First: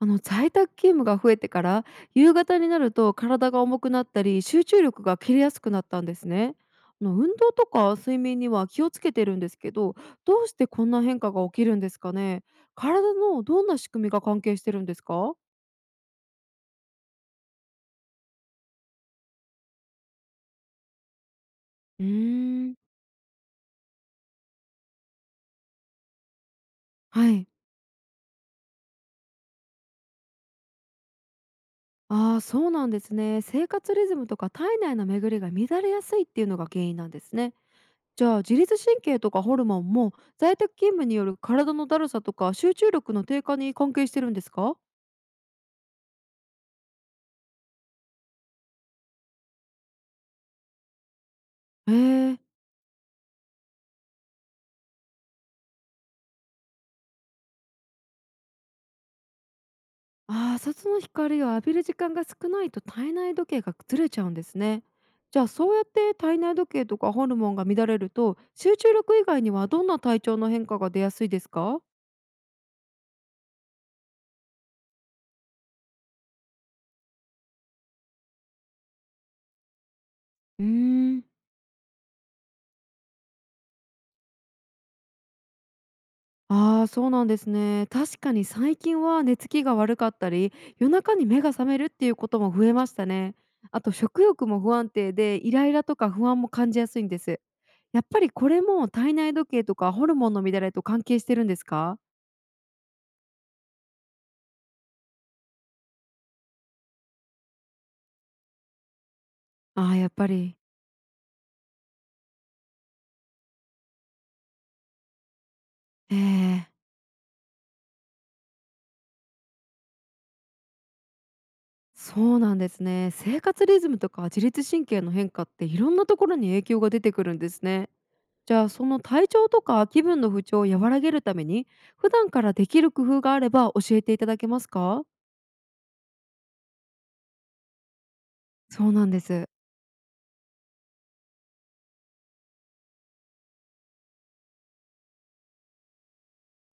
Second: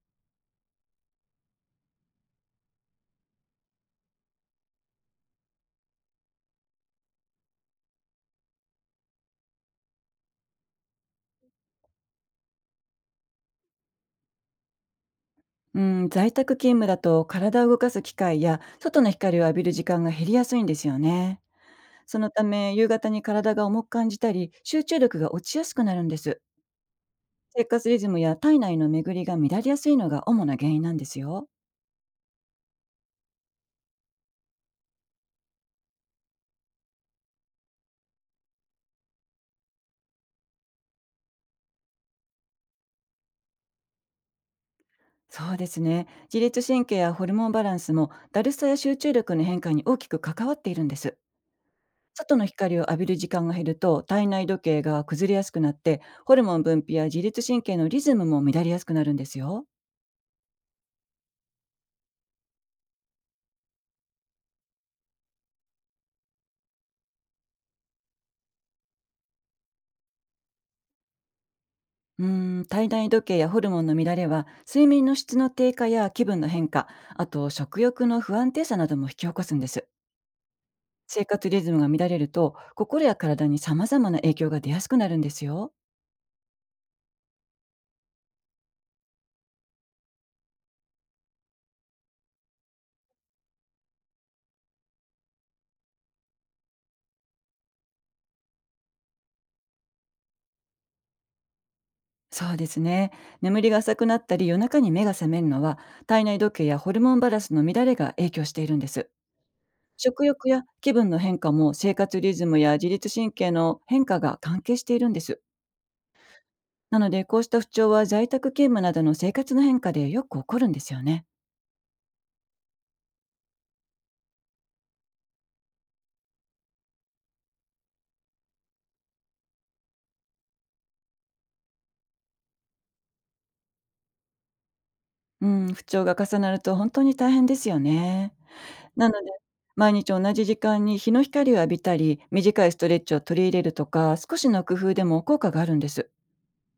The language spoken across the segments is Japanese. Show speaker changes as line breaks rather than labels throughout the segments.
在宅勤務が増えてから、夕方になると体が重くなったり集中力が切れやすくなったんですね。運動とか睡眠には気をつけてるんですけど、どうしてこんな変化が起きるんですかね。体のどんな仕組みが関係してるんですか？
うん、在宅勤務だと体を動かす機会や外の光を浴びる時間が減りやすいんですよね。
うー
そのた
ん、
め夕方に体が重く感じたり集中力が落ちやすくなるんです。
はい。
生活リズムや体内の巡りが乱れやすいのが主な原因なんですよ。
ああ、そうなんですね。生活リズムとか体内の巡りが乱れやすいっていうのが原因なんですね。じゃあ自律神経とかホルモンも在宅勤務による体のだるさとか集中力の低下に関係してるんですか？
そうですね。自律神経やホルモンバランスもだるさや集中力の変化に大きく関わっているんです。
え
外
ー、
の光を浴びる時間が減ると体内時計が崩れやすくなって、ホルモン分泌や自律神経のリズムも乱れやすくなるんですよ。
ああ、外の光を浴びる時間が少ないと体内時計がずれちゃうんですね。じゃあそうやって体内時計とかホルモンが乱れると集中力以外にはどんな体調の変化が出やすいですか？
体内時計やホルモンの乱れは睡眠の質の低下や気分の変化、あと食欲の不安定さなども引き起こすんです。
うーん、
生活リズムが乱れると心や体に様々な影響が出やすくなるんですよ。
ああー、そうなんですね。確かに最近は寝つきが悪かったり、夜中に目が覚めるっていうことも増えましたね。あと食欲も不安定で、イライラとか不安も感じやすいんです。やっぱりこれも体内時計とかホルモンの乱れと関係してるんですか？
そうですね。眠りが浅くなったり夜中に目が覚めるのは、体内時計やホルモンバランスの乱れが影響しているんです。
ああ、やっ
食
ぱ
欲
り。
や気分の変化も生活リズムや自律神経の変化が関係しているんです。
ええ、
なので、こうした不調は在宅勤務などの生活の変化でよく起こるんですよね。
そうなんですね。生活リズムとか自律神経の変化っていろんなところに影響が出てくるんですね。じゃあその体調とか気分の不調を和らげるために、普段からできる工夫があれば教えていただけますか？
うん、不調が重なると本当に大変ですよね。
そうな
な
んで
ので、
す。
毎日同じ時間に日の光を浴びたり、短いストレッチを取り入れるとか、少しの工夫でも効果があるんです。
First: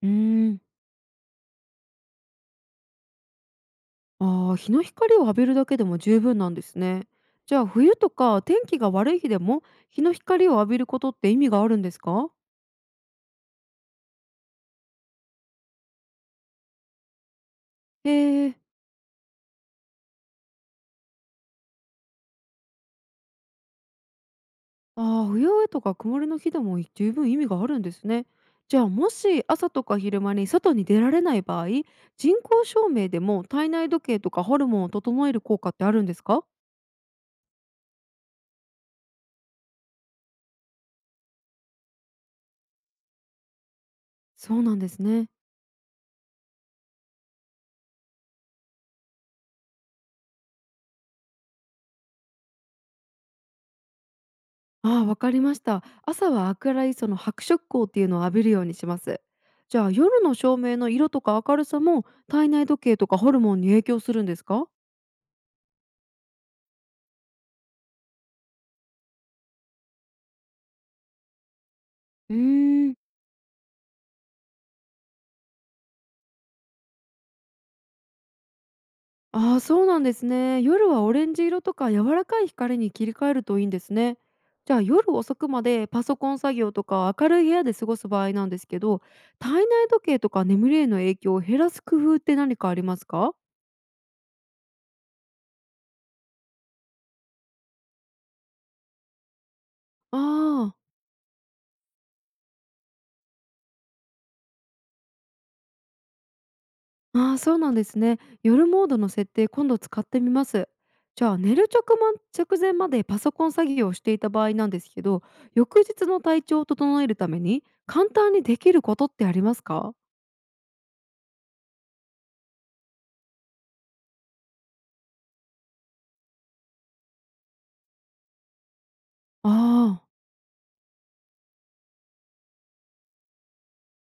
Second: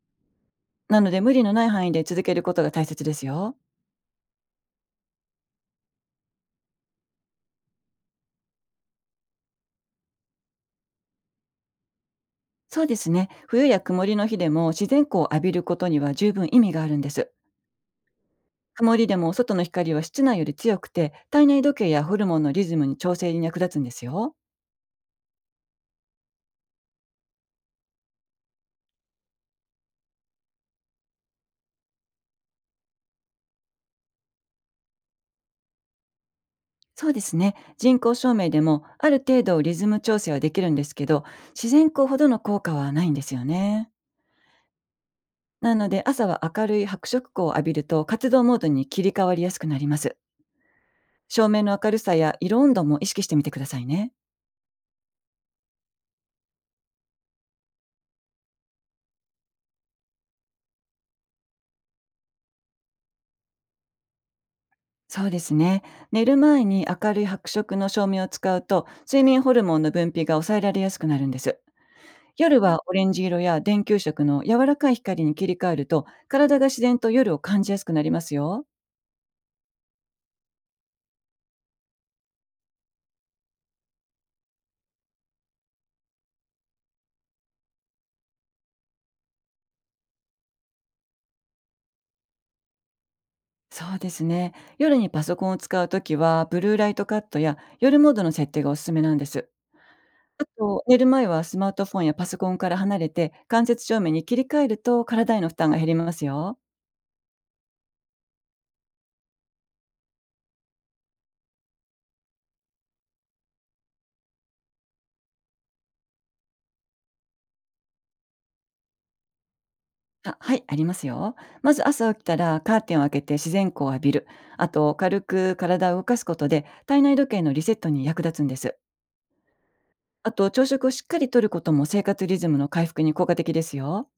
うーん。
なので、無理のない範囲で続けることが大切ですよ。
ああ、日の光を浴びるだけでも十分なんですね。じゃあ冬とか天気が悪い日でも日の光を浴びることって意味があるんですか？
そうですね。冬や曇りの日でも自然光を浴びることには十分意味があるんです。
へえ、
曇りでも外の光は室内より強くて、体内時計やホルモンのリズムに調整に役立つんですよ。
ああ、不要へとか曇りの日でも十分意味があるんですね。じゃあもし朝とか昼間に外に出られない場合、人工照明でも体内時計とかホルモンを整える効果ってあるんですか？
そうですね。人工照明でもある程度リズム調整はできるんですけど、自然光ほどの効果はないんですよね。
そうなんですね。
なので朝は明るい白色光を浴びると活動モードに切り替わりやすくなります。照明の明るさや色温度も意識してみてくださいね。
ああ、わかりました。朝は暗いその白色光っていうのを浴びるようにします。じゃあ夜の照明の色とか明るさも体内時計とかホルモンに影響するんですか？
そうですね。寝る前に明るい白色の照明を使うと睡眠ホルモンの分泌が抑えられやすくなるんです。
うー
夜はオ
ん、
レンジ色や電球色の柔らかい光に切り替えると体が自然と夜を感じやすくなりますよ。
ああ、そうなんですね。夜はオレンジ色とか柔らかい光に切り替えるといいんですね。じゃあ夜遅くまでパソコン作業とか明るい部屋で過ごす場合なんですけど、体内時計とか眠りへの影響を減らす工夫って何かありますか？
そうですね。夜にパソコンを使うときは、ブルーライトカットや夜モードの設定がおすすめなんです。
あ
あ
ー、
と、寝る前はスマートフォンやパソコンから離れて、間接照明に切り替えると体への負担が減りますよ。
あー、そうなんですね。夜モードの設定、今度使ってみます。じゃあ寝る直前、までパソコン作業をしていた場合なんですけど、翌日の体調を整えるために簡単にできることってありますか？
あ、はい、ありますよ。まず朝起きたらカーテンを開けて自然光を浴びる。あと、軽く体を動かすことで体内時計のリセットに役立つんです。
ああー。
あと、朝食をしっかりとることも生活リズムの回復に効果的ですよ。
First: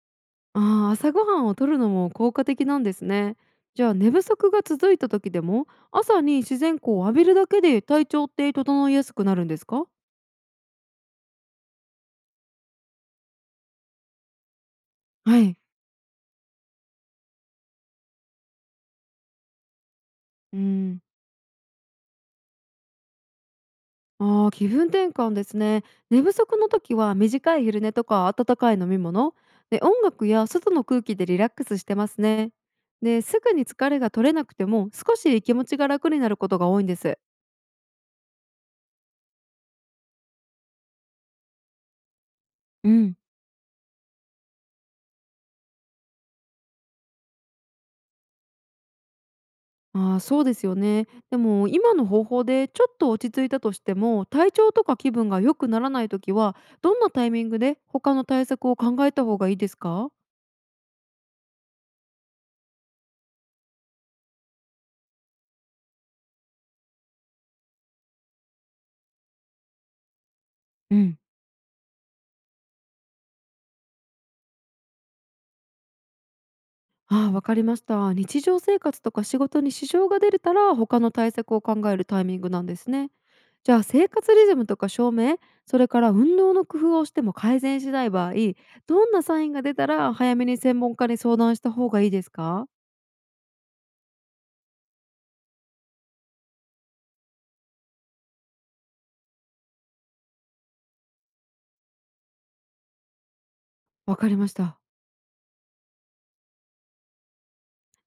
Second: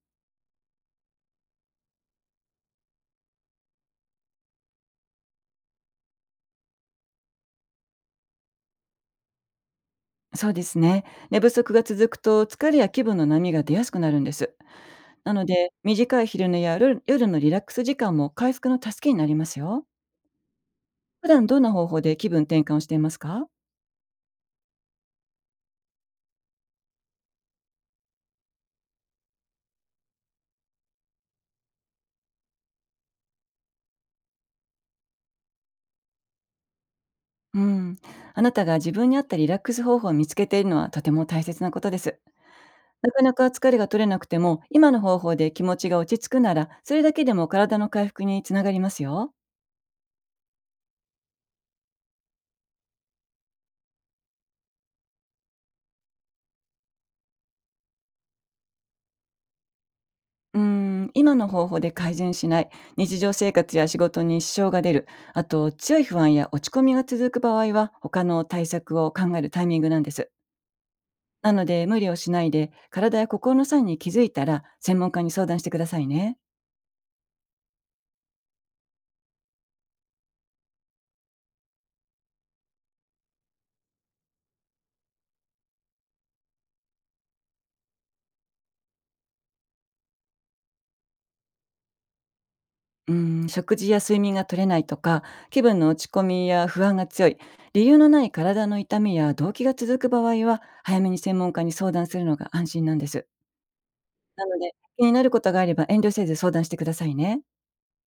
ああ、朝ごはんを摂るのも効果的なんですね。じゃあ寝不足が続いた時でも、朝に自然光を浴びるだけで体調って整いやすくなるんですか？
そうですね。寝不足が続くと疲れや気分の波が出やすくなるんです。な
は
の
い。
で、短い昼寝やる夜のリラックス時間も回復の助けになりますよ。
うん。
普段どんな方法で気分転換をしていますか？
ああ、気分転換ですね。寝不足の時は短い昼寝とか温かい飲み物で、音楽や外の空気でリラックスしてますね。ですぐに疲れが取れなくても少し気持ちが楽になることが多いんです。
うん、あなたが自分に合ったリラックス方法を見つけているのはとても大切なことです。
う
な
ん、
かなか疲れが取れなくても、今の方法で気持ちが落ち着くなら、それだけでも体の回復につながりますよ。
ああ、そうですよね。でも今の方法でちょっと落ち着いたとしても体調とか気分が良くならない時は、どんなタイミングで他の対策を考えた方がいいですか？
今の方法で改善しない、日常生活や仕事に支障が出る、あと強い不安や落ち込みが続く場合は、他の対策を考えるタイミングなんです。
うん、
なので、無理をしないで、体や心の際に気づいたら、専門家に相談してくださいね。
ああ、わかりました。日常生活とか仕事に支障が出るたら、他の対策を考えるタイミングなんですね。じゃあ生活リズムとか照明、それから運動の工夫をしても改善しない場合、どんなサインが出たら早めに専門家に相談した方がいいですか？
うん、食事や睡眠が取れないとか、気分の落ち込みや不安が強い、理由のない体の痛みや動悸が続く場合は、早めに専門家に相談するのが安心なんです。
わかり
な
まし
ので、
た。
気になることがあれば遠慮せず相談してくださいね。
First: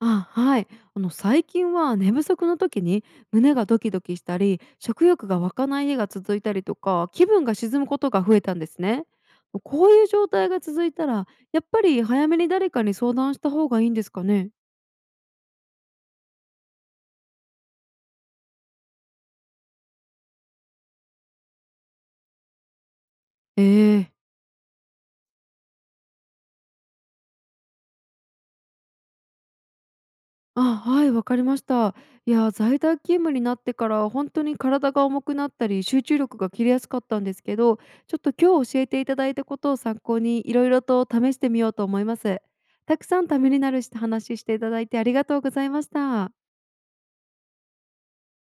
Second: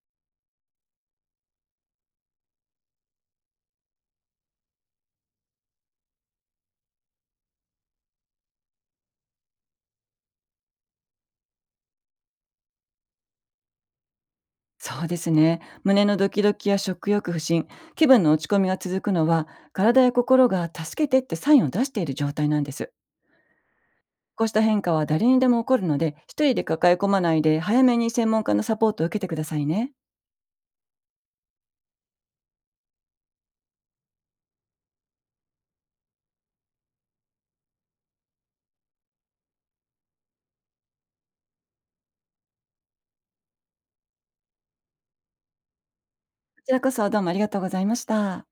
あ、はい。最近は寝不足の時に胸がドキドキしたり、食欲が湧かない日が続いたりとか、気分が沈むことが増えたんですね。こういう状態が続いたら、やっぱり早めに誰かに相談した方がいいんですかね。
そうですね。胸のドキドキや食欲不振、気分の落ち込みが続くのは、体や心が助けてってサインを出している状態なんです。
ええ、
こうした変化は誰にでも起こるので、一人で抱え込まないで、早めに専門家のサポートを受けてくださいね。
あ、はい、わかりました。いや、在宅勤務になってから本当に体が重くなったり、集中力が切れやすかったんですけど、ちょっと今日教えていただいたことを参考に、いろいろと試してみようと思います。たくさんためになるし話していただいて、ありがとうございました。
こちらこそどうもありがとうございました。